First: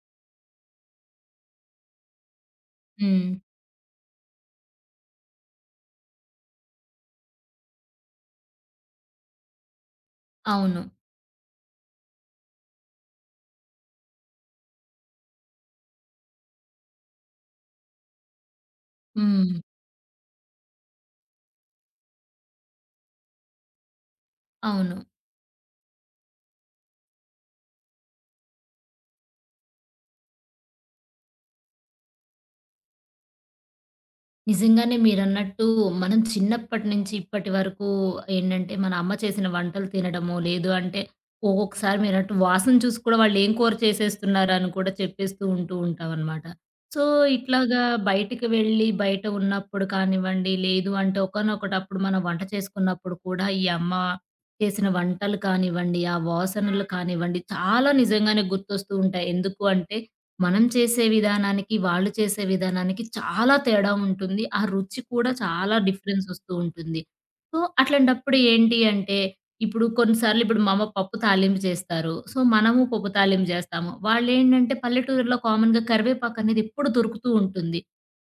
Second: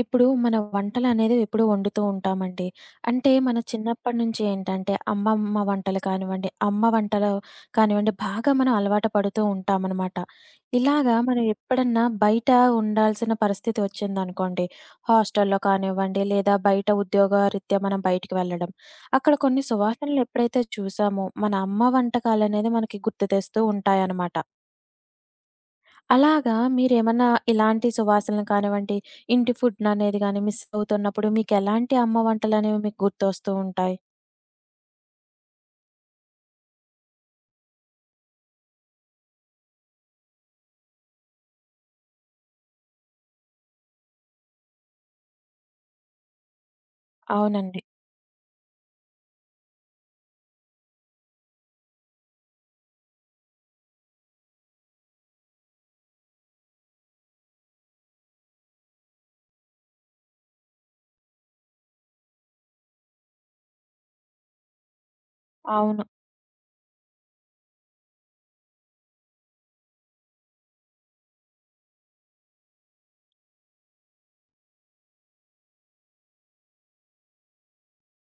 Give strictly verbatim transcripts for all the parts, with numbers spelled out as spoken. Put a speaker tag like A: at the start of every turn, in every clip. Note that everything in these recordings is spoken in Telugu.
A: ఇప్పుడు మన వంటలనేది ఎప్పుడూ వండుతూ ఉంటామండి. అంటే
B: హ్మ్.
A: మన చిన్నప్పటి నుంచి ఏంటంటే అమ్మమ్మ వంటలు కానివ్వండి, అమ్మ వంటలు కానివ్వండి బాగా మనం అలవాటు పడుతూ ఉంటామనమాట.
B: అవును.
A: ఇలాగా మనం ఎప్పుడన్నా బయట ఉండాల్సిన పరిస్థితి వచ్చిందనుకోండి, హాస్టల్‌లో కానివ్వండి లేదా బయట ఉద్యోగరీత్యా మనం బయటికి వెళ్ళడం. అక్కడ
B: హ్మ్.
A: కొన్ని సువాసనలు ఎప్పుడైతే చూసామో మన అమ్మ వంటకాలనేది మనకి గుర్తు తెస్తూ ఉంటాయనమాట.
B: అవును.
A: అలాగా మీరేమన్నా ఇలాంటి సువాసనలు కానివ్వండి, ఇంటి ఫుడ్ అనేది గాని మిస్ అవుతున్నప్పుడు మీకెలాంటి అమ్మ వంటలనేవి మీకు గుర్తొస్తూ ఉంటాయి?
B: నిజంగానే మీరన్నట్టు మనం చిన్నప్పటి నుంచి ఇప్పటి వరకు ఏంటంటే, మన అమ్మ చేసిన వంటలు తినడమో, లేదు అంటే ఒక్కొక్కసారి మీరన్నట్టు వాసన చూసి కూడా వాళ్ళేం కూర చేసేస్తున్నారని కూడా చెప్పేస్తూ ఉంటూ ఉంటామనమాట. సో,
A: అవునండి.
B: ఇట్లాగా బయటికి వెళ్ళి బయట ఉన్నప్పుడు కానివ్వండి, లేదు అంటే ఒకానొకటప్పుడు మనం వంట చేసుకున్నప్పుడు కూడా ఈ అమ్మ చేసిన వంటలు కానివ్వండి, ఆ వాసనలు కానివ్వండి చాలా నిజంగానే గుర్తొస్తూ ఉంటాయి. ఎందుకు అంటే మనం చేసే విధానానికి, వాళ్ళు చేసే విధానానికి చాలా తేడా ఉంటుంది. ఆ రుచి కూడా చాలా
A: అవును.
B: డిఫరెన్స్ వస్తూ ఉంటుంది. సో, అట్లాంటప్పుడు ఏంటి అంటే, ఇప్పుడు కొన్నిసార్లు ఇప్పుడు మా అమ్మ పప్పు తాలింపు చేస్తారు. సో, మనము పప్పు తాలింపు చేస్తాము. వాళ్ళేంటంటే పల్లెటూరులో కామన్‌గా కరివేపాకు అనేది ఎప్పుడు దొరుకుతూ ఉంటుంది.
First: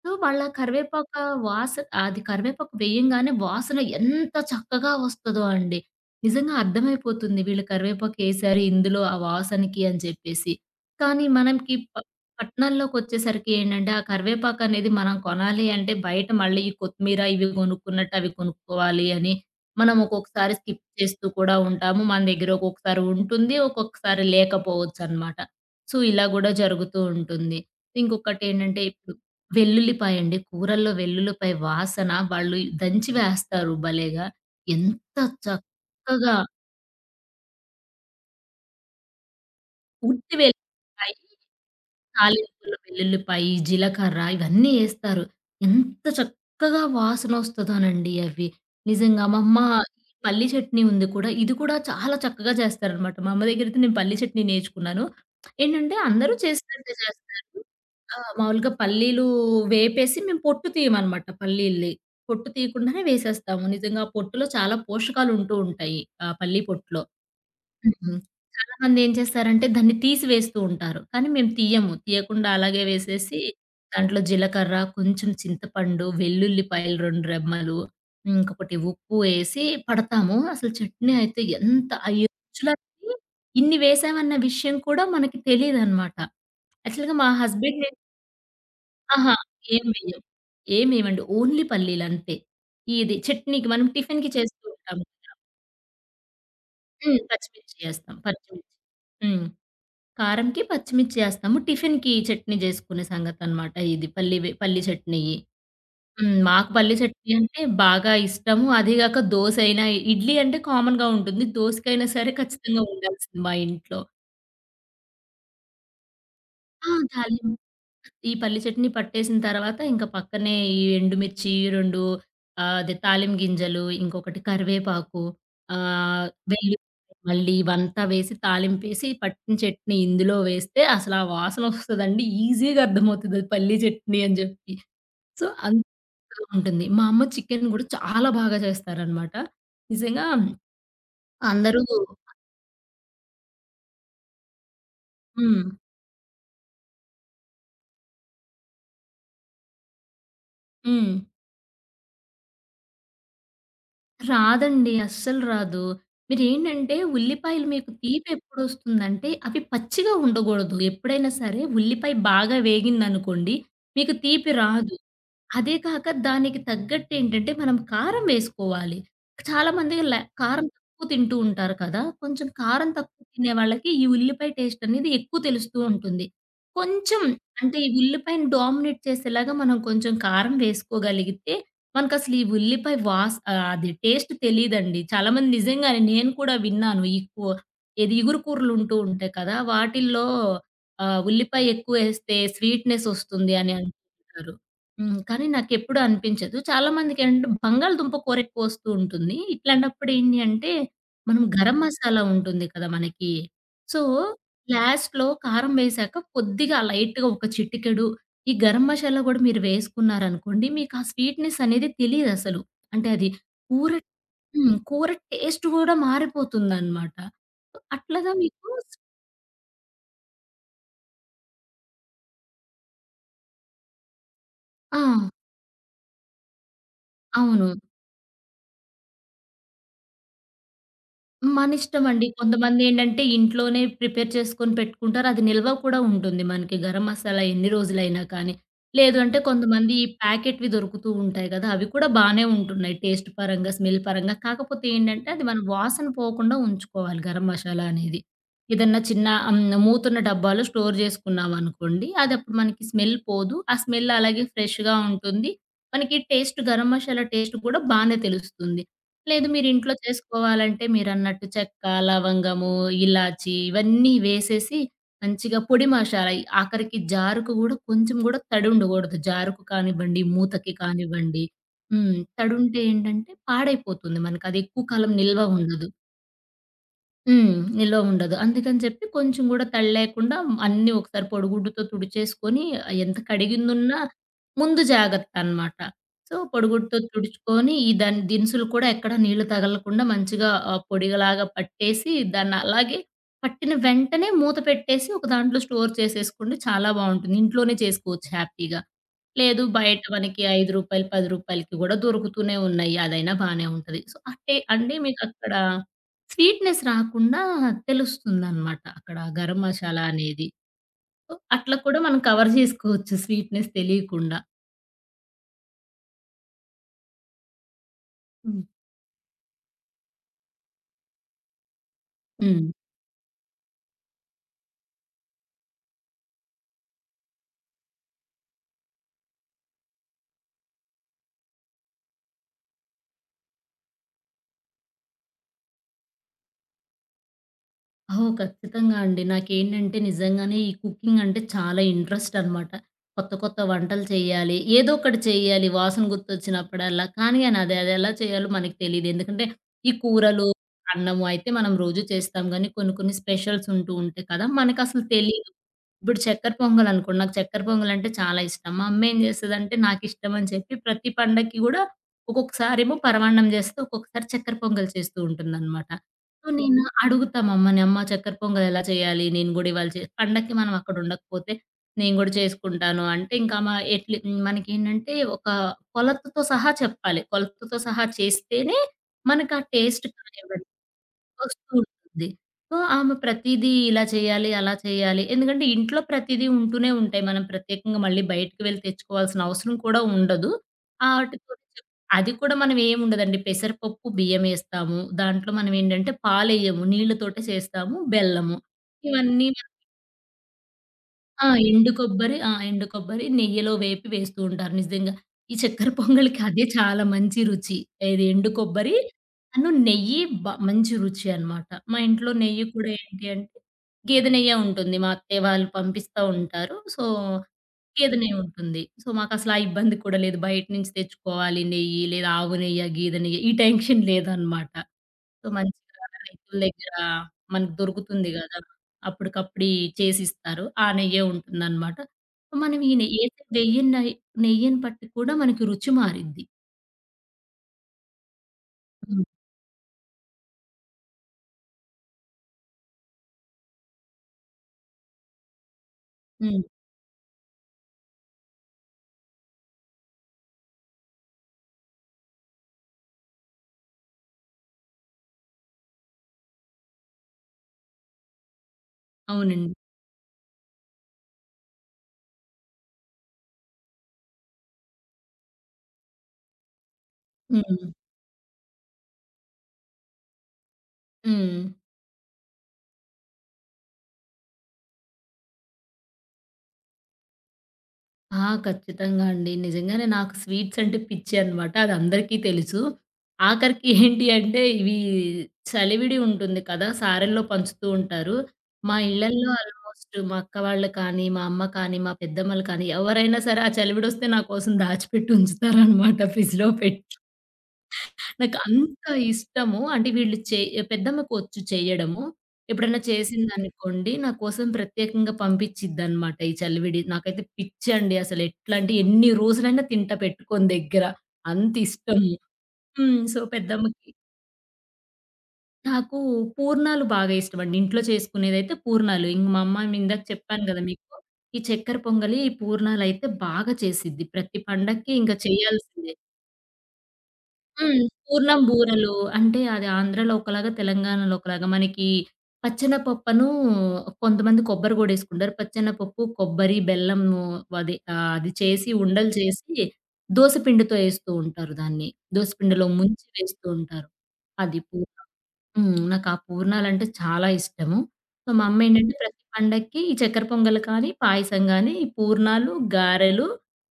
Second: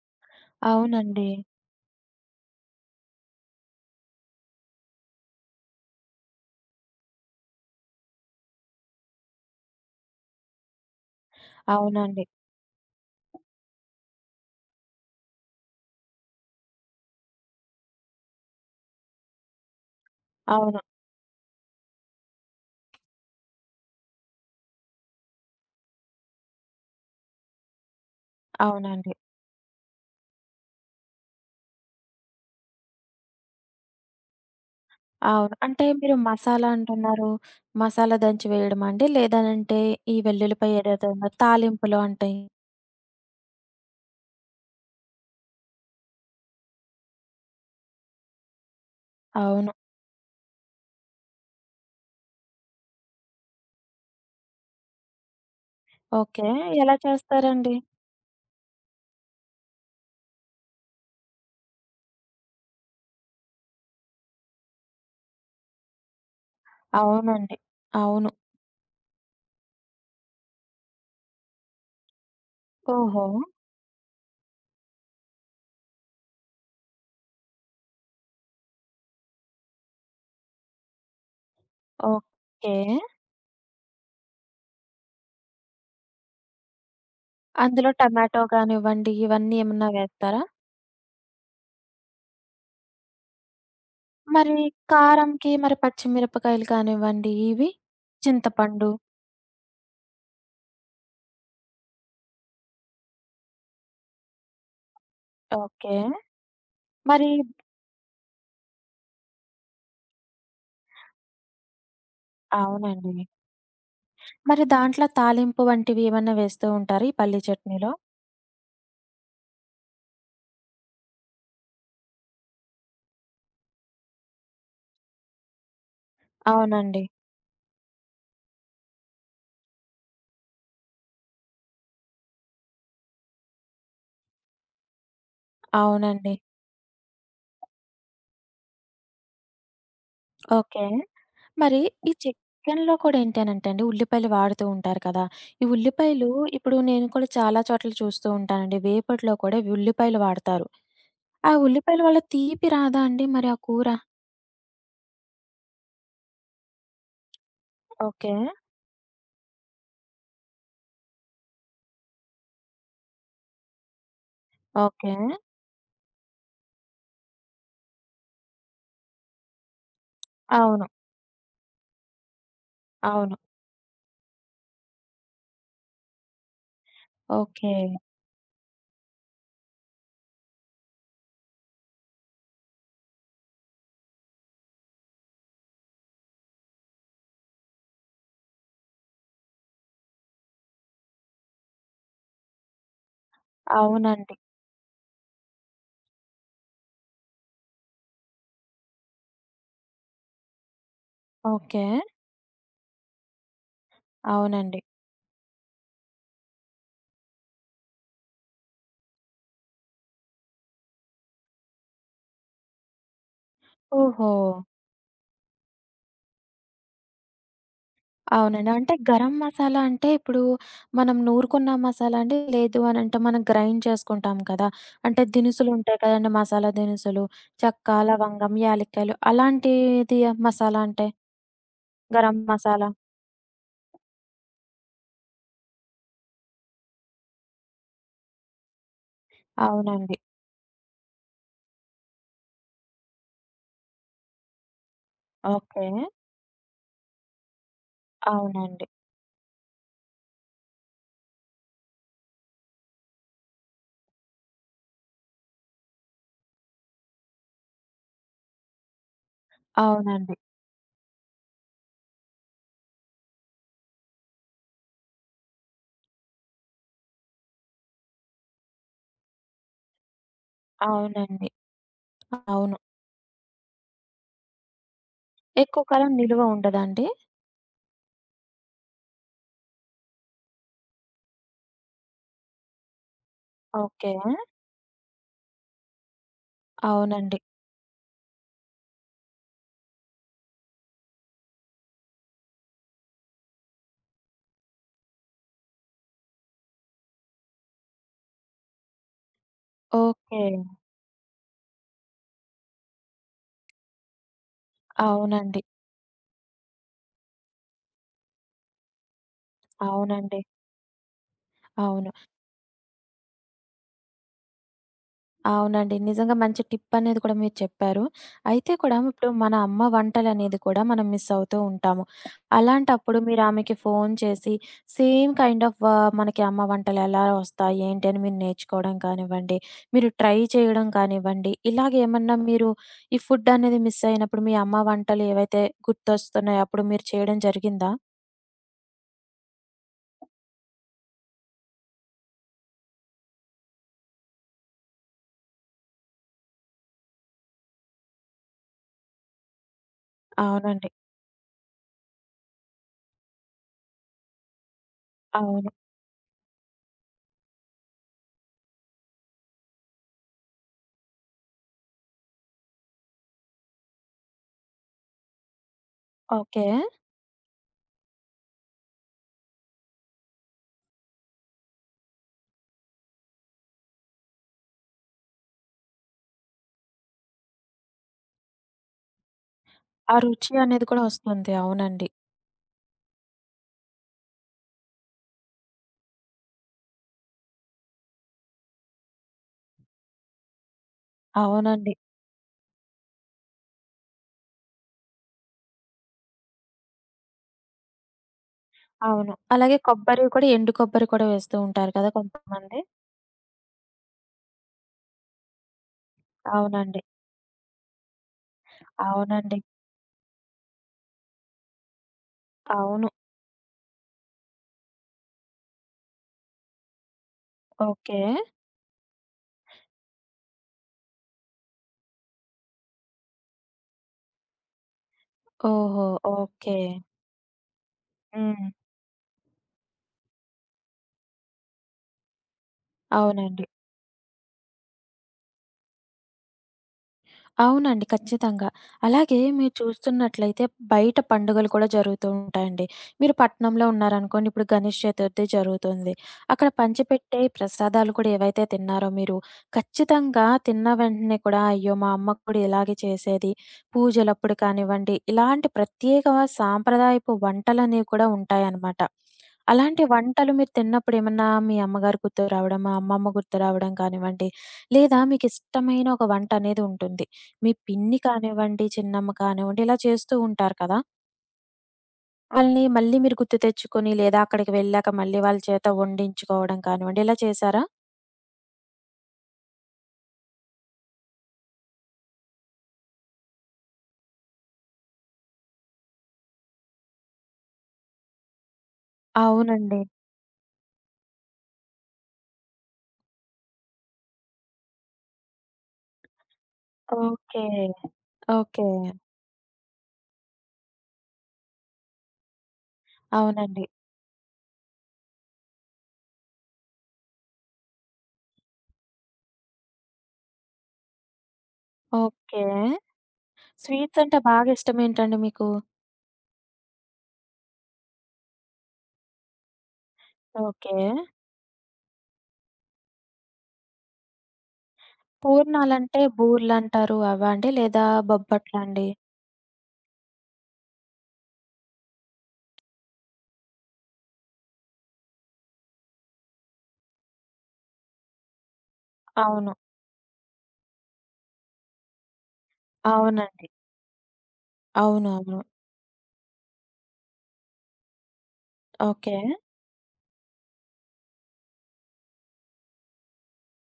B: సో, వాళ్ళ కరివేపాకు
A: అవునండి.
B: వాస అది కరివేపాకు వేయంగానే వాసన ఎంత చక్కగా వస్తదో అండి. నిజంగా అర్థమైపోతుంది వీళ్ళు కరివేపాకేశారు ఇందులో ఆ వాసనకి అని చెప్పేసి. కానీ మనకి
A: అవునండి.
B: పట్టణాల్లోకొచ్చేసరికి ఏంటంటే, ఆ కరివేపాకనేది మనం కొనాలి అంటే, బయట మళ్ళీ ఈ కొత్తిమీర ఇవి కొనుక్కున్నట్టు అవి కొనుక్కోవాలి అని, మనం ఒక్కొక్కసారి
A: అవును.
B: స్కిప్ చేస్తూ కూడా ఉంటాము. మన దగ్గర ఒక్కొక్కసారి ఉంటుంది, ఒక్కొక్కసారి లేకపోవచ్చనమాట. సో, ఇలా గూడా జరుగుతూ ఉంటుంది. ఇంకొకటేంటంటే,
A: అవునండి.
B: ఇప్పుడు వెల్లుల్లిపాయండి. కూరల్లో వెల్లుల్లిపాయ వాసన వాళ్ళు దంచి వేస్తారు భలేగా. ఎంత
A: అవును. అంటే మీరు
B: చక్కగా
A: మసాలా అంటున్నారు. మసాలా దంచి వేయడమా అండి? లేదనంటే ఈ
B: ఉట్టి
A: వెల్లుల్లిపాయ ఏదైతే
B: వెల్లుల్లిపాయి
A: ఉందో తాలింపులు అంటే
B: తాలింపులు వెల్లుల్లిపాయి, జీలకర్ర ఇవన్నీ ఏస్తారు. ఎంత చక్కగా వాసనొస్తదోనండి అవి. నిజంగా మా అమ్మ
A: అవును.
B: ఈ పల్లి చట్నీ ఉంది కూడా, ఇది కూడా చాలా చక్కగా చేస్తారనమాట. మా అమ్మ దగ్గరైతే నేను పల్లి చట్నీ నేర్చుకున్నాను. ఏంటంటే అందరూ
A: ఓకే.
B: చేసినట్టే
A: ఎలా
B: చేస్తారు.
A: చేస్తారండి?
B: ఆహ్, మామూలుగా పల్లీలు వేపేసి మేము పొట్టు తీయమనమాట పల్లీల్ని. పొట్టు తీయకుండానే వేసేస్తాము. నిజంగా ఆ పొట్టులో చాలా పోషకాలుంటూ ఉంటాయి. ఆ పల్లి పొట్టులో.
A: అవునండి.
B: హ్మ్.
A: అవును.
B: చాలా మందేం చేస్తారంటే దాన్ని తీసి వేస్తూ ఉంటారు. కానీ మేము తీయము. తీయకుండా అలాగే
A: ఓహో!
B: వేసేసి దాంట్లో జీలకర్ర, కొంచెం చింతపండు, వెల్లుల్లిపాయలు రెండు రెమ్మలు, ఇంకొకటి ఉప్పు ఏసి పడతాము. అసలు చట్నీ అయితే ఎంత అయ్యి
A: ఓకే.
B: రుచులకి ఇన్ని వేసామన్న విషయం కూడా మనకి తెలీదనమాట. యాక్చువల్‌గా మా హస్బెండ్
A: అందులో టమాటో గానివ్వండి
B: అహా!
A: ఇవన్నీ
B: ఏం
A: ఏమన్నా
B: వెయ్యం.
A: వేస్తారా?
B: ఏం వెయ్యమండి. ఓన్లీ పల్లీలంతే. ఇది చట్నీకి మనం టిఫిన్‌కి
A: మరి
B: చేస్తూ ఉంటాము.
A: కారంకి మరి పచ్చిమిరపకాయలు
B: హ్మ్.
A: కానివ్వండి ఇవి?
B: పచ్చిమిర్చి ఏస్తాం. పచ్చిమిర్చి.
A: చింతపండు.
B: హ్మ్. కారంకి పచ్చిమిర్చి ఏస్తాము. టిఫిన్‌కి చట్నీ జేసుకునే సంగతనమాట ఇది. పల్లి వె పల్లి చట్నీ.
A: ఓకే.
B: హ్మ్. మాకు పల్లి
A: మరి
B: చట్నీ అంటే బాగా ఇష్టము. అదీ గాక దోసైనా, ఇడ్లీ అంటే కామన్‌గా ఉంటుంది. దోసకైనా సరే ఖచ్చితంగా
A: అవునండి.
B: ఉండాల్సింది మా ఇంట్లో.
A: మరి దాంట్లో తాలింపు వంటివి ఏమన్నా వేస్తూ
B: ఆ!
A: ఉంటారా ఈ పల్లీ
B: తాలిం
A: చట్నీలో?
B: ఈ పల్లి చట్నీ పట్టేసిన తర్వాత ఇంక పక్కనే ఈ ఎండుమిర్చి రెండు ఆహ్, అదే తాలిం గింజలు, ఇంకొకటి కరివేపాకు, ఆహ్, వెల్లు
A: అవునండి.
B: మళ్ళీ ఇవంతా వేసి తాలింపేసి పట్టిన చట్నీ ఇందులో వేస్తే అసలు ఆ వాసనొస్తదండి. ఈజీగా అర్థమవుతది అది పల్లి చట్నీ అని జెప్పి. సో,
A: అవునండి.
B: అంతగా ఉంటుంది. మా అమ్మ చికెన్ గూడా చాలా బాగా చేస్తారనమాట. నిజంగా
A: ఓకే. మరి
B: అందరూ
A: ఈ చికెన్‌లో కూడా ఏంటనంటే అండి, ఉల్లిపాయలు వాడుతూ ఉంటారు కదా!
B: హ్మ్.
A: ఈ ఉల్లిపాయలు ఇప్పుడు నేను కూడా చాలా చోట్ల చూస్తూ ఉంటానండి. వేపుడులో కూడా ఇవి ఉల్లిపాయలు వాడతారు.
B: హ్మ్.
A: ఆ ఉల్లిపాయల వల్ల తీపి రాదా అండి మరి ఆ కూర?
B: రాదండి. అస్సలు రాదు. మీరేంటంటే ఉల్లిపాయలు మీకు
A: ఓకే.
B: తీపెప్పుడొస్తుందంటే అవి పచ్చిగా ఉండగూడదు. ఎప్పుడైనా సరే ఉల్లిపాయ బాగా వేగిందనుకోండి మీకు తీపి రాదు.
A: ఓకే.
B: అదే కాక దానికి తగ్గట్టేంటంటే, మనం కారం వేసుకోవాలి. చాలామంది ల కారం
A: అవును.
B: తక్కువ తింటూ ఉంటారు కదా! కొంచెం కారం తక్కువ
A: అవును.
B: తినే వాళ్ళకి ఈ ఉల్లిపాయ టేస్ట్ అనేది ఎక్కువ తెలుస్తూ ఉంటుంది. కొంచెం
A: ఓకే.
B: అంటే ఈ ఉల్లిపాయని డామినేట్ చేసేలాగా మనం కొంచెం కారం వేసుకోగలిగితే, మనకసలు ఈ ఉల్లిపాయ వాస్ ఆహ్, అది టేస్ట్ తెలీదండి. చాలామంది నిజంగానే నేను కూడా విన్నాను. ఈ కూ ఏది ఇగురు కూరలుంటూ ఉంటాయి కదా! వాటిల్లో ఆహ్, ఉల్లిపాయ ఎక్కువేస్తే స్వీట్‌నెస్ వస్తుంది అని
A: అవునండి.
B: అంటుంటారు. హ్మ్. కానీ నాకెప్పుడూ అనిపించదు. చాలామందికేంటంటే బంగాళదుంప కూర ఎక్కువొస్తూ ఉంటుంది. ఇట్లాంటప్పుడు ఏంటి అంటే, మనం గరం
A: ఓకే.
B: మసాలా ఉంటుంది కదా మనకి. సో,
A: అవునండి.
B: లాస్ట్‌లో కారం వేశాక కొద్దిగా లైట్‌గా ఒక చిటికెడు ఈ గరం మసాలా గూడా మీరు వేసుకున్నారనుకోండి, మీకా స్వీట్‌నెస్ అనేది తెలీదసలు. అంటే అది కూర
A: ఓహో!
B: హ్మ్. కూర టేస్ట్ గూడా మారిపోతుందనమాట. అట్లాగా మీకు
A: అవునండి. అంటే గరం మసాలా అంటే ఇప్పుడు మనం నూరుకున్న మసాలా అండి? లేదు అనంటే మనం గ్రైండ్ చేసుకుంటాం కదా!
B: ఆ!
A: అంటే దినుసులుంటాయి కదండీ! మసాలా దినుసులు.
B: అవును.
A: చెక్క, లవంగం, యాలక్కాయలు అలాంటిది మసాలా అంటే?
B: మనిష్టమండి.
A: గరం మసాలా.
B: కొంతమందేంటంటే ఇంట్లోనే ప్రిపేర్ చేసుకొని పెట్టుకుంటారు. అది నిల్వ కూడా ఉంటుంది మనకి గరం మసాలా ఎన్ని రోజులైనా కానీ. లేదు అంటే కొంతమంది ఈ
A: అవునండి.
B: ప్యాకెట్‌వి దొరుకుతూ ఉంటాయి గదా! అవి కూడా బానే ఉంటున్నాయి టేస్ట్ పరంగా, స్మెల్ పరంగా. కాకపోతే ఏంటంటే అది మనం
A: ఓకే.
B: వాసన పోకుండా ఉంచుకోవాలి గరం మసాలా అనేది.
A: అవునండి.
B: ఏదన్నా చిన్న ఆహ్, మూతున్న డబ్బాలో స్టోర్ జేసుకున్నామనుకోండి, అదప్పుడు మనకి స్మెల్ పోదు. ఆ స్మెల్ అలాగే ఫ్రెష్‌గా ఉంటుంది. మనకి టేస్ట్ గరం మసాలా టేస్ట్ గూడా బానే తెలుస్తుంది. లేదు మీరింట్లో
A: అవునండి.
B: చేసుకోవాలంటే మీరన్నట్టు చెక్క, లవంగము, ఇలాచి ఇవన్నీ వేసేసి మంచిగా పొడి మషాలా ఆఖరికి జారుకు గూడా కొంచెం గూడా తడుండగూడదు. జారుకు కానివ్వండి, మూతకి కానివ్వండి.
A: అవునండి.
B: హ్మ్.
A: అవును.
B: తడుంటే ఏంటంటే పాడైపోతుంది మనకది ఎక్కువ కాలం నిల్వ
A: ఎక్కువ
B: ఉండదు.
A: కాలం నిలువ ఉండదాండి?
B: హ్మ్. నిలవ ఉండదు. అందుకని చెప్పి కొంచెం గూడా తడి లేకుండా అన్నీ ఒకసారి పొడిగుడ్డుతో తుడిచేసుకొని ఎంత కడిగిందున్నా
A: ఓకే.
B: ముందు జాగ్రత్త అన్నమాట. సో, పొడిగుడ్డుతో
A: అవునండి.
B: తుడుచుకొని ఈ దాని దినుసులు కూడా ఎక్కడ నీళ్లు తగలకుండా మంచిగా ఆహ్, పొడిలాగా పట్టేసి దాన్ని అలాగే పట్టిన వెంటనే మూత పెట్టేసి ఒక దాంట్లో స్టోర్ చేసేసుకుంటే చాలా బావుంటుంది. ఇంట్లోనే చేసుకోవచ్చు హ్యాపీగా. లేదు బయట మనకి
A: ఓకే.
B: రూ. ఐదు రూపాయలు, రూ. 10కి కూడా దొరుకుతూనే ఉన్నాయి. అదైనా బానే ఉంటది. సో, అంటే అంటే మీకక్కడ
A: అవునండి.
B: స్వీట్‌నెస్ రాకుండా తెలుస్తుందనమాట. అక్కడ గరం మసాలా
A: అవునండి.
B: అనేది. సో, అట్లా కూడా
A: అవును.
B: మనం కవర్ జేసుకోవచ్చు స్వీట్‌నెస్ తెలియకుండా.
A: అవునండి. నిజంగా మంచి టిప్ అనేది కూడా మీరు చెప్పారు.
B: హ్మ్.
A: అయితే కూడా ఇప్పుడు మన అమ్మ వంటలనేది కూడా మనం మిస్ అవుతూ ఉంటాము.
B: హ్మ్.
A: అలాంటప్పుడు మీరు ఆమెకి ఫోను చేసి సేమ్ కైండ్ ఆఫ్ ఆహ్, మనకి అమ్మ వంటలెలా వస్తాయి, ఏంటి అని మీరు నేర్చుకోవడం కానివ్వండి, మీరు ట్రై చేయడం కానివ్వండి, ఇలాగేమన్నా మీరు ఈ ఫుడ్ అనేది మిస్ అయినప్పుడు మీ అమ్మ వంటలు ఏవైతే గుర్తొస్తున్నాయో అప్పుడు మీరు చేయడం జరిగిందా?
B: ఓహ్! ఖచ్చితంగా అండి. నాకేంటంటే నిజంగానే ఈ కుకింగ్ అంటే చాలా ఇంట్రెస్ట్ అనమాట. కొత్త కొత్త వంటలు చేయాలి. ఏదో ఒకటి చేయాలి వాసన గుర్తొచ్చినప్పుడల్లా. కానీ అని అది అది ఎలా చేయాలో మనకు తెలీదు. ఎందుకంటే ఈ కూరలు,
A: అవునండి.
B: అన్నము అయితే మనం రోజు చేస్తాం గానీ కొన్ని కొన్ని స్పెషల్స్ ఉంటూ ఉంటాయి కదా! మనకసలు తెలీదు.
A: అవును.
B: ఇప్పుడు చక్కెర పొంగలనుకోండి. నాకు చక్కెర పొంగలంటే చాలా ఇష్టం. మా అమ్మేం జేస్తదంటే నాకిష్టమని చెప్పి ప్రతి పండక్కి గూడా ఒక్కొక్కసారేమో పరమాన్నం జేస్తది. ఒక్కొక్కసారి చక్కెర పొంగల్ చేస్తూ ఉంటుందనమాట. So,
A: okay.
B: నేను అడుగుతా మా అమ్మని, "అమ్మ చక్కెర పొంగల్ ఎలా చేయాలి? నేను గూడా ఇవాళ చే" పండక్కి మనం అక్కడ ఉండకపోతే నేను గూడా చేసుకుంటాను అంటే ఇంకా మా ఎట్లి మనకేంటంటే ఒక కొలతతో సహా చెప్పాలి. కొలతతో సహా చేస్తేనే మనకా టేస్ట్
A: ఆ రుచి
B: కానివ్వండి
A: అనేది కూడా వస్తుంది.
B: వస్తూ
A: అవునండి.
B: ఉంటుంది. సో, ఆమె ప్రతీదీ ఇలా చేయాలి, అలా చేయాలి. ఎందుకంటే ఇంట్లో ప్రతీదీ ఉంటూనే ఉంటాయి. మనం ప్రత్యేకంగా మళ్ళీ బయటికి వెళ్లి తెచ్చుకోవాల్సిన అవసరం కూడా ఉండదు. ఆటితోనే చెప్
A: అవునండి.
B: అది కూడా మనం ఏముండదండి. పెసరపప్పు, బియ్యమేస్తాము. దాంట్లో మనం ఏంటంటే పాలెయ్యము. నీళ్ళతోటే చేస్తాము. బెల్లము.
A: అవును.
B: ఇవన్నీ
A: అలాగే కొబ్బరి కూడా ఎండు కొబ్బరి కూడా
B: ఆ!
A: వేస్తూ
B: ఎండు
A: ఉంటారు కదా
B: కొబ్బరి ఆ!
A: కొంతమంది.
B: ఎండు కొబ్బరి నెయ్యిలో వేపి వేస్తూ ఉంటారు నిజంగా. ఈ చక్కెర పొంగల్‌కి అదే
A: అవునండి.
B: చాలా మంచి రుచి. ఏది ఎండు కొబ్బరి
A: అవునండి.
B: అను నెయ్యి బ మంచి రుచి అన్నమాట. మా ఇంట్లో నెయ్యి కూడా
A: అవును.
B: ఏంటి అంటే గేదె నెయ్యే ఉంటుంది. మా అత్తయ్య వాళ్ళు పంపిస్తా ఉంటారు. సో గేదె
A: ఓకే.
B: నెయ్యి ఉంటుంది. సో, మాకసల ఆ ఇబ్బంది కూడా లేదు. బయట నుంచి తెచ్చుకోవాలి నెయ్యి, లేదా ఆవు నెయ్య, గేదె నెయ్య ఈ టెన్షన్ లేదనమాట. సో, మంచిగా
A: ఓహో!
B: రైతుల
A: ఓకే.
B: దగ్గర మనకు దొరుకుతుంది గదా!
A: హ్మ్.
B: అప్పటికప్పుడు చేసిస్తారు. ఆ నెయ్యే ఉంటుందనమాట. మనం ఈ నెయ్యి ఏసి
A: అవునండి.
B: వెయ్యని నెయ్ నెయ్యిని బట్టి కూడా మనకి రుచి మారిద్ది.
A: అవునండి. ఖచ్చితంగా.
B: హ్మ్.
A: అలాగే మీరు చూస్తున్నట్లయితే బయట పండుగలు కూడా జరుగుతూ ఉంటాయండి. మీరు పట్నంలో ఉన్నారనుకోండి, ఇప్పుడు గణేష్ చతుర్థి జరుగుతుంది.
B: హ్మ్.
A: అక్కడ పంచిపెట్టే ప్రసాదాలు కూడా ఏవైతే తిన్నారో మీరు, ఖచ్చితంగా తిన్న వెంటనే కూడా అయ్యో! మా అమ్మ కూడా ఇలాగే చేసేది. పూజలప్పుడు కానివ్వండి, ఇలాంటి ప్రత్యేక సాంప్రదాయపు వంటలనేవి కూడా ఉంటాయన్నమాట.
B: అవునండి.
A: అలాంటి వంటలు మీరు తిన్నప్పుడు ఏమన్నా మీ అమ్మగారు గుర్తు రావడం, మా అమ్మమ్మ గుర్తు రావడం కానివ్వండి, లేదా మీకిష్టమైన ఒక వంటనేది ఉంటుంది. మీ
B: హ్మ్.
A: పిన్ని కానివ్వండి, చిన్నమ్మ కానివ్వండి ఇలా చేస్తూ ఉంటారు కదా!
B: హ్మ్.
A: వాళ్ళని మళ్ళీ మీరు గుర్తు తెచ్చుకొని లేదా అక్కడికి వెళ్ళాక మళ్ళీ వాళ్ళ చేత వండించుకోవడం కానివ్వండి ఇలా చేశారా?
B: ఆ! ఖచ్చితంగా అండి. నిజంగానే నాకు స్వీట్స్ అంటే పిచ్చి అనమాట. అది అందరికీ తెలుసు. ఆఖరికి ఏంటి అంటే ఇవి చలివిడి ఉంటుంది కదా! సారెల్లో పంచుతూ ఉంటారు. మా ఇళ్లల్లో హ్మ్.
A: అవునండి.
B: ఆల్మోస్ట్ మా అక్క వాళ్ళు కానీ, మా అమ్మ కానీ, మా పెద్దమ్మలు కానీ ఎవరైనా సరే ఆ చలివిడొస్తే నా కోసం దాచిపెట్టి ఉంచుతారనమాట ఫ్రిడ్జ్‌లో పెట్టి.
A: ఓకే. ఓకే.
B: నాకంత ఇష్టము. అంటే వీళ్ళు చే పెద్దమ్మకొచ్చు చెయ్యడము. ఎప్పుడైనా
A: అవునండి.
B: చేసిందనుకోండి, నా కోసం ప్రత్యేకంగా పంపించిద్దనమాట ఈ చలివిడి. నాకైతే పిచ్చండి అసలెట్లంటే ఎన్ని రోజులైనా తింటా పెట్టుకొని దగ్గర. అంతిష్టము.
A: ఓకే.
B: హ్మ్. సో, పెద్దమ్మకి
A: స్వీట్స్ అంటే బాగా ఇష్టమేంటండి మీకు?
B: నాకు పూర్ణాలు బాగా ఇష్టమండి. ఇంట్లో చేసుకునేదైతే పూర్ణాలు. ఇంక మా అమ్మ మీ ఇందాక చెప్పాను గదా
A: ఓకే.
B: మీకు. ఈ చక్కెర పొంగలి, ఈ పూర్ణాలయితే బాగా చేసిద్ది. ప్రతి పండక్కి ఇంక చేయాల్సిందే.
A: పూర్ణాలంటే బూర్లంటారు అవా అండి?
B: హ్మ్.
A: లేదా
B: పూర్ణం
A: బొబ్బట్లా అండి?
B: బూరెలు. అంటే అది ఆంధ్రాలో ఒకలాగా, తెలంగాణలో ఒకలాగా. మనకి పచ్చెనపప్పును కొంతమంది కొబ్బరి గూడా ఏసుకుంటారు. పచ్చెనపప్పు, కొబ్బరి, బెల్లము అది ఆహ్, అది చేసి ఉండలు
A: అవును.
B: చేసి దోస పిండితో ఏస్తూ ఉంటారు దాన్ని. దోస పిండిలో ముంచి వేస్తూ
A: అవునండి.
B: ఉంటారు. అది పూర్ణం.
A: అవునవును.
B: హ్మ్. నాకు ఆ పూర్ణాలంటే చాలా ఇష్టము. సో, మా అమ్మేంటంటే హ్మ్.
A: ఓకే.
B: ప్రతి పండక్కి ఈ చక్కెర పొంగల్ కానీ, పాయసం గానీ, ఈ పూర్ణాలు, గారెలు,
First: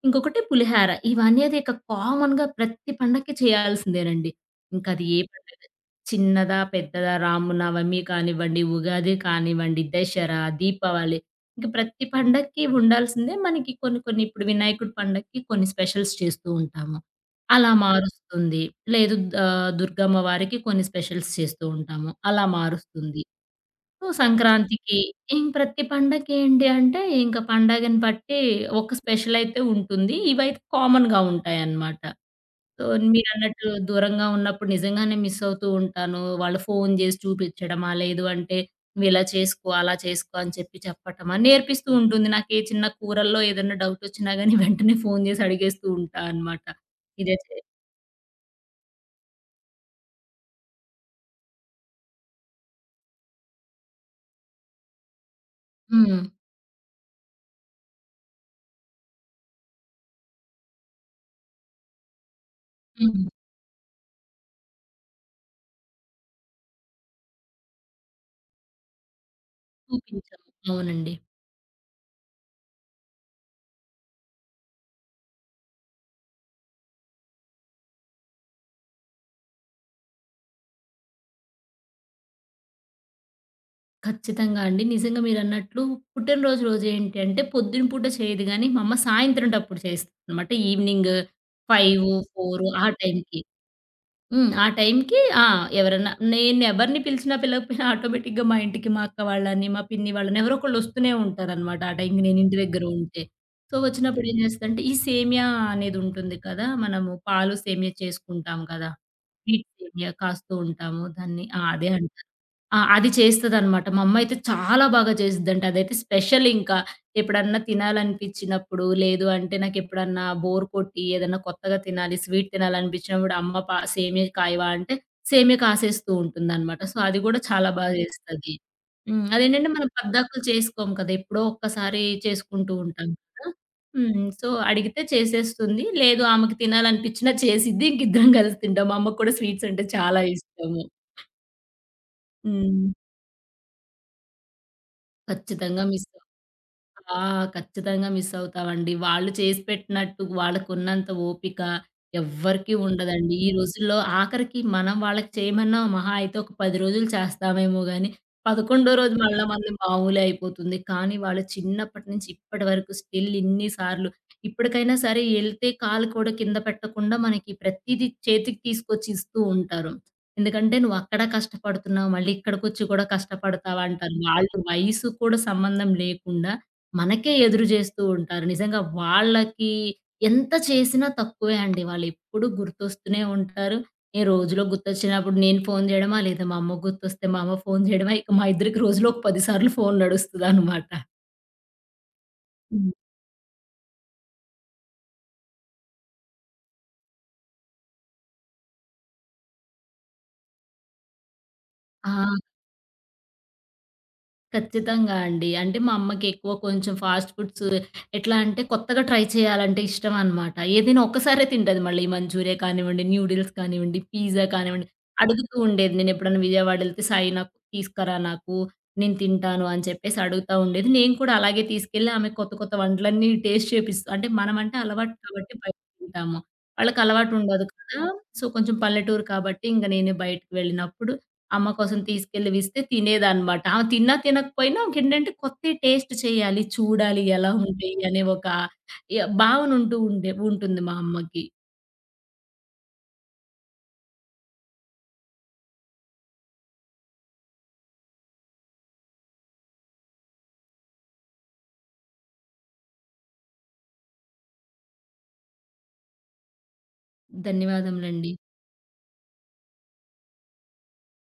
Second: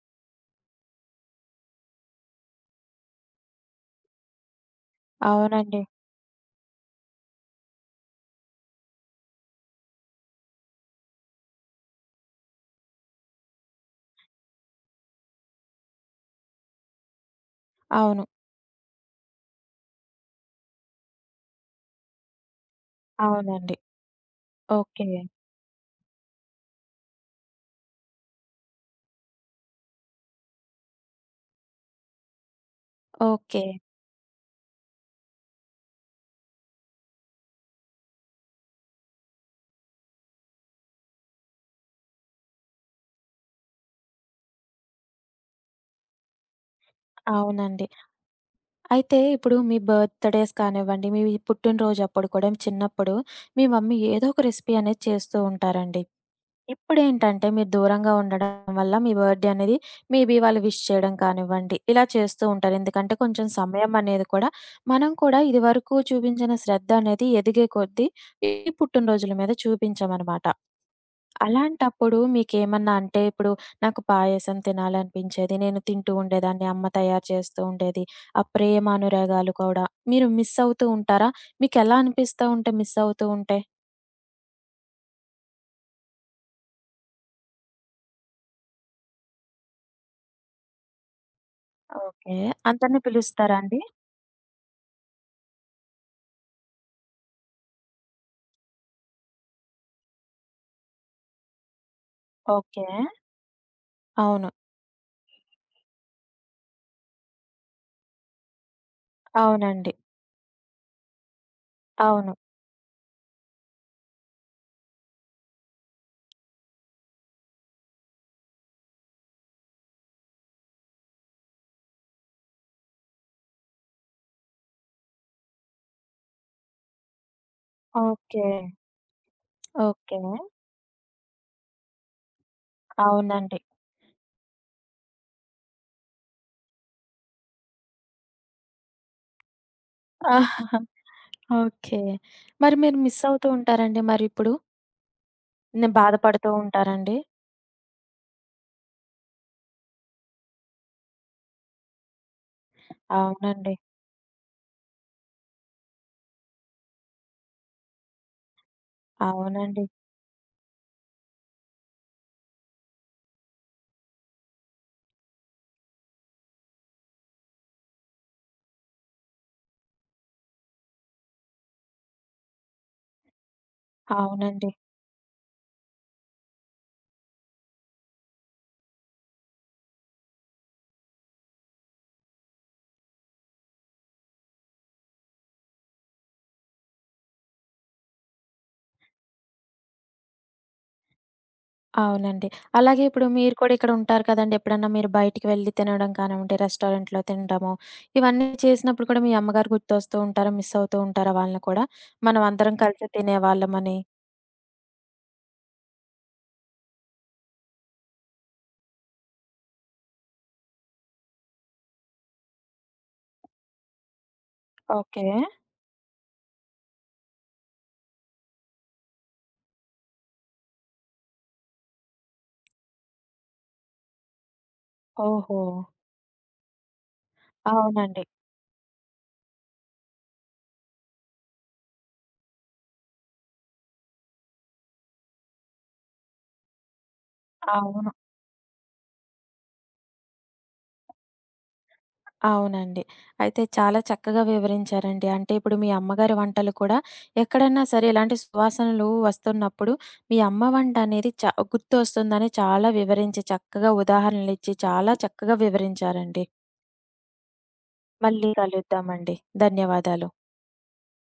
B: ఇంకొకటి పులిహార. ఇవనేది ఇక కామన్‌గా ప్రతి పండక్కి చేయాల్సిందేనండి. ఇంకది ఏ పండగ
A: అవునండి.
B: చిన్నదా, పెద్దదా, రామనవమి కానివ్వండి, ఉగాది కానివ్వండి, దసరా, దీపావళి ఇంక ప్రతి పండక్కి ఉండాల్సిందే. మనకి కొన్ని కొన్ని ఇప్పుడు వినాయకుడి పండక్కి కొన్ని స్పెషల్స్ చేస్తూ ఉంటాము. అలా
A: అవును.
B: మారుస్తుంది. లేదు ఆహ్, దుర్గమ్మ వారికి కొన్ని స్పెషల్స్ చేస్తూ ఉంటాము. అలా మారుస్తుంది.
A: అవునండి.
B: సో, సంక్రాంతికి
A: ఓకే.
B: ఏం ప్రతి పండగకేంటి అంటే, ఇంక పండగని బట్టి ఒక స్పెషలయితే ఉంటుంది. ఇవైతే కామన్‌గా ఉంటాయన్నమాట. So,
A: okay.
B: మీరన్నట్టు దూరంగా ఉన్నప్పుడు నిజంగానే మిస్ అవుతూ ఉంటాను. వాళ్ళు ఫోను జేసి చూపిచ్చడమా, లేదు అంటే నువ్విలా చేసుకో, అలా చేసుకో అని చెప్పి చెప్పటమా నేర్పిస్తూ ఉంటుంది. నాకే చిన్న కూరల్లో ఏదన్నా డౌటొచ్చినా గానీ వెంటనే ఫోను జేసి అడిగేస్తూ ఉంటా అనమాట. ఇదే చే
A: అవునండి. అయితే ఇప్పుడు మీ బర్త్‌డేస్ కానివ్వండి, మీ పుట్టినరోజప్పుడు కూడా చిన్నప్పుడు మీ మమ్మీ ఏదో ఒక రెసిపీ అనేది చేస్తూ ఉంటారండి.
B: హ్మ్.
A: ఇప్పుడేంటంటే మీరు దూరంగా ఉండడం వల్ల మీ బర్త్‌డే అనేది మేబీ వాళ్ళు విష్ చేయడం కానివ్వండి, ఇలా చేస్తూ ఉంటారు. ఎందుకంటే
B: హ్మ్.
A: కొంచెం సమయం అనేది కూడా మనం కూడా ఇదివరకు చూపించిన శ్రద్ధ అనేది ఎదిగే కొద్దీ ఈ పుట్టినరోజుల మీద
B: చూపించాం.
A: చూపించమనమాట.
B: అవునండి.
A: అలాంటప్పుడు మీకేమన్నా అంటే ఇప్పుడు నాకు పాయసం తినాలనిపించేది. నేను తింటూ ఉండేదాన్ని. అమ్మ తయారు చేస్తూ ఉండేది. ఆ ప్రేమ అనురాగాలు కూడా మీరు మిస్ అవుతూ ఉంటారా? మీకెలా అనిపిస్తూ ఉంటే మిస్ అవుతూ ఉంటే?
B: ఖచ్చితంగా అండి. నిజంగా మీరన్నట్లు పుట్టినరోజు రోజు ఏంటి అంటే పొద్దున పూట చేయదు గానీ, మా అమ్మ సాయంత్రం టప్పుడు చేస్తదనమాట. ఈవినింగ్ ఐదు,
A: ఓకే.
B: నాలుగు ఆ
A: అందరిని
B: టైంకి.
A: పిలుస్తారా అండి?
B: హ్మ్. ఆ టైంకి ఆ! ఎవరన్నా నేను ఎవరిని పిలిచినా పిలవకపోయినా ఆటోమేటిక్‌గా మా ఇంటికి మా అక్క వాళ్ళని, మా పిన్ని వాళ్ళని ఎవరో ఒకళ్ళు వస్తూనే ఉంటారనమాట. ఆ టైంకి నేను ఇంటి దగ్గర
A: ఓకే.
B: ఉంటే. సో, వచ్చినప్పుడు ఏం
A: అవును.
B: చేస్తదంటే, ఈ సేమియా అనేది ఉంటుంది కదా! మనము పాలు సేమియా చేసుకుంటాం కదా! స్వీట్స్
A: అవునండి.
B: ఏరియా కాస్తూ ఉంటాము. దాన్ని ఆ! అదే అండి.
A: అవును.
B: ఆ! అది చేస్తదనమాట. మా అమ్మయితే చాలా బాగా చేసిద్దంట. అదైతే స్పెషల్ ఇంకా. ఎప్పుడన్నా తినాలనిపిచ్చినప్పుడు, లేదు అంటే నాకెప్పుడన్నా బోర్ కొట్టి ఏదన్నా కొత్తగా తినాలి, స్వీట్ తినాలనిపిచ్చినప్పుడు అమ్మ పా "సేమియా కాయవా" అంటే సేమియా కాసేస్తూ ఉంటుందనమాట. సో, అది గూడా చాలా బాగా
A: ఓకే.
B: చేస్తది. హ్మ్. అదేంటంటే మనం
A: ఓకే.
B: పద్దాకులు చేసుకోము కదా! ఎప్పుడో ఒక్కసారి చేసుకుంటూ ఉంటాం కదా!
A: అవునండి.
B: హ్మ్. సో, అడిగితే చేసేస్తుంది. లేదు ఆమెకి తినాలనిపిచ్చినా చేసిద్ది. ఇంకిద్దరం కలిసి తింటాం. మా అమ్మకు కూడా స్వీట్స్ అంటే చాలా
A: ఆహాహా.
B: ఇష్టము.
A: ఓకే. మరి
B: హ్మ్.
A: మీరు మిస్ అవుతూ ఉంటారండి మరిప్పుడు?
B: ఖచ్చితంగా
A: నే
B: మిస్ అవ్
A: బాధపడుతూ ఉంటారండి?
B: ఆ! ఖచ్చితంగా మిస్ అవుతామండి. వాళ్ళు చేసి పెట్టినట్టు వాళ్ళకున్నంత ఓపిక ఎవ్వరికీ ఉండదండి. ఈ
A: అవునండి.
B: రోజుల్లో ఆఖరికి మనం వాళ్ళకి చేయమన్నా మహా అయితే ఒక పది రోజులు చేస్తామేమో గాని, పదకొండు రోజు మళ్ళా మనది
A: అవునండి.
B: మామూలే అయిపోతుంది. కానీ వాళ్ళు చిన్నప్పటి నుంచి ఇప్పటి వరకు స్టిల్ ఇన్ని సార్లు ఇప్పటికైనా సరే ఎళ్తే కాలు కూడా కింద పెట్టకుండా మనకి ప్రతీదీ చేతికి తీసుకొచ్చి ఇస్తూ ఉంటారు. ఎందుకంటే "నువ్వక్కడ కష్టపడుతున్నావు, మళ్ళీ ఇక్కడికొచ్చి కూడా కష్టపడతావా?" అంటారు. వాళ్ళు
A: అవునండి.
B: వయసు కూడా సంబంధం లేకుండా మనకే ఎదురు జేస్తూ ఉంటారు. నిజంగా వాళ్ళకి ఎంత చేసినా తక్కువే అండి. వాళ్ళెప్పుడూ గుర్తొస్తూనే ఉంటారు. ఏ రోజులో గుర్తొచ్చినప్పుడు నేను ఫోను జేయడమా, లేదా మా అమ్మకు గుర్తొస్తే మా అమ్మ ఫోను జేయడమా, ఇక మా ఇద్దరికి రోజులో ఒక పది సార్లు ఫోను నడుస్తదనమాట.
A: అవునండి.
B: హ్మ్.
A: అలాగే ఇప్పుడు మీరు కూడా ఇక్కడ ఉంటారు కదండీ! ఎప్పుడన్నా మీరు బయటికి వెళ్లి తినడం కానివ్వండి, రెస్టారెంట్‌లో తినడము, ఇవన్నీ చేసినప్పుడు కూడా మీ అమ్మగారు గుర్తొస్తూ ఉంటారా? మిస్ అవుతూ ఉంటారా వాళ్ళని కూడా?
B: ఆ!
A: మనం అందరం కలిసి తినేవాళ్ళమని.
B: ఖచ్చితంగా అండి. అంటే మా అమ్మకి ఎక్కువ కొంచెం ఫాస్ట్ ఫుడ్స్ ఎట్లా అంటే కొత్తగా ట్రై చేయాలంటే ఇష్టం అనమాట. ఏదైనా ఒక్కసారే తింటది మళ్ళీ మంచూరియా కానివ్వండి, న్యూడిల్స్ కానివ్వండి, పిజ్జా కానివ్వండి.
A: ఓకే.
B: అడుగుతూ ఉండేది. నేను ఎప్పుడైనా విజయవాడ ఎళ్తే "సాయి నాకు తీసుకురా నాకు, నేను తింటాను" అని చెప్పేసి అడుగుతా ఉండేది. నేను కూడా అలాగే తీసుకెళ్ళి ఆమెకు కొత్త కొత్త వంటలన్నీ టేస్ట్ చేపిస్తా. అంటే మనమంటే అలవాటు కాబట్టి
A: ఓహో!
B: బయట తింటాము. వాళ్ళకి అలవాటు ఉండదు కదా!
A: అవునండి.
B: సో, కొంచెం పల్లెటూరు కాబట్టి ఇంక నేనే బయటకి వెళ్ళినప్పుడు అమ్మ కోసం తీసుకెళ్ళి ఇస్తే తినేదనమాట. ఆమె తిన్నా తినకపోయినా ఆమెకేంటంటే కొత్తయి టేస్ట్ చేయాలి, చూడాలి ఎలా ఉంటాయి
A: అవును.
B: అనే ఒక య భావన ఉంటూ ఉండే ఉంటుంది మా అమ్మకి.
A: అవునండి. అయితే చాలా చక్కగా వివరించారండి. అంటే ఇప్పుడు మీ అమ్మగారి వంటలు కూడా ఎక్కడన్నా సరే ఇలాంటి సువాసనలు వస్తున్నప్పుడు మీ అమ్మ వంట అనేది చ గుర్తొస్తుందని చాలా వివరించి, చక్కగా ఉదాహరణలిచ్చి చాలా చక్కగా వివరించారండి.
B: ధన్యవాదములండి.
A: మళ్ళీ కలుద్దామండి. ధన్యవాదాలు.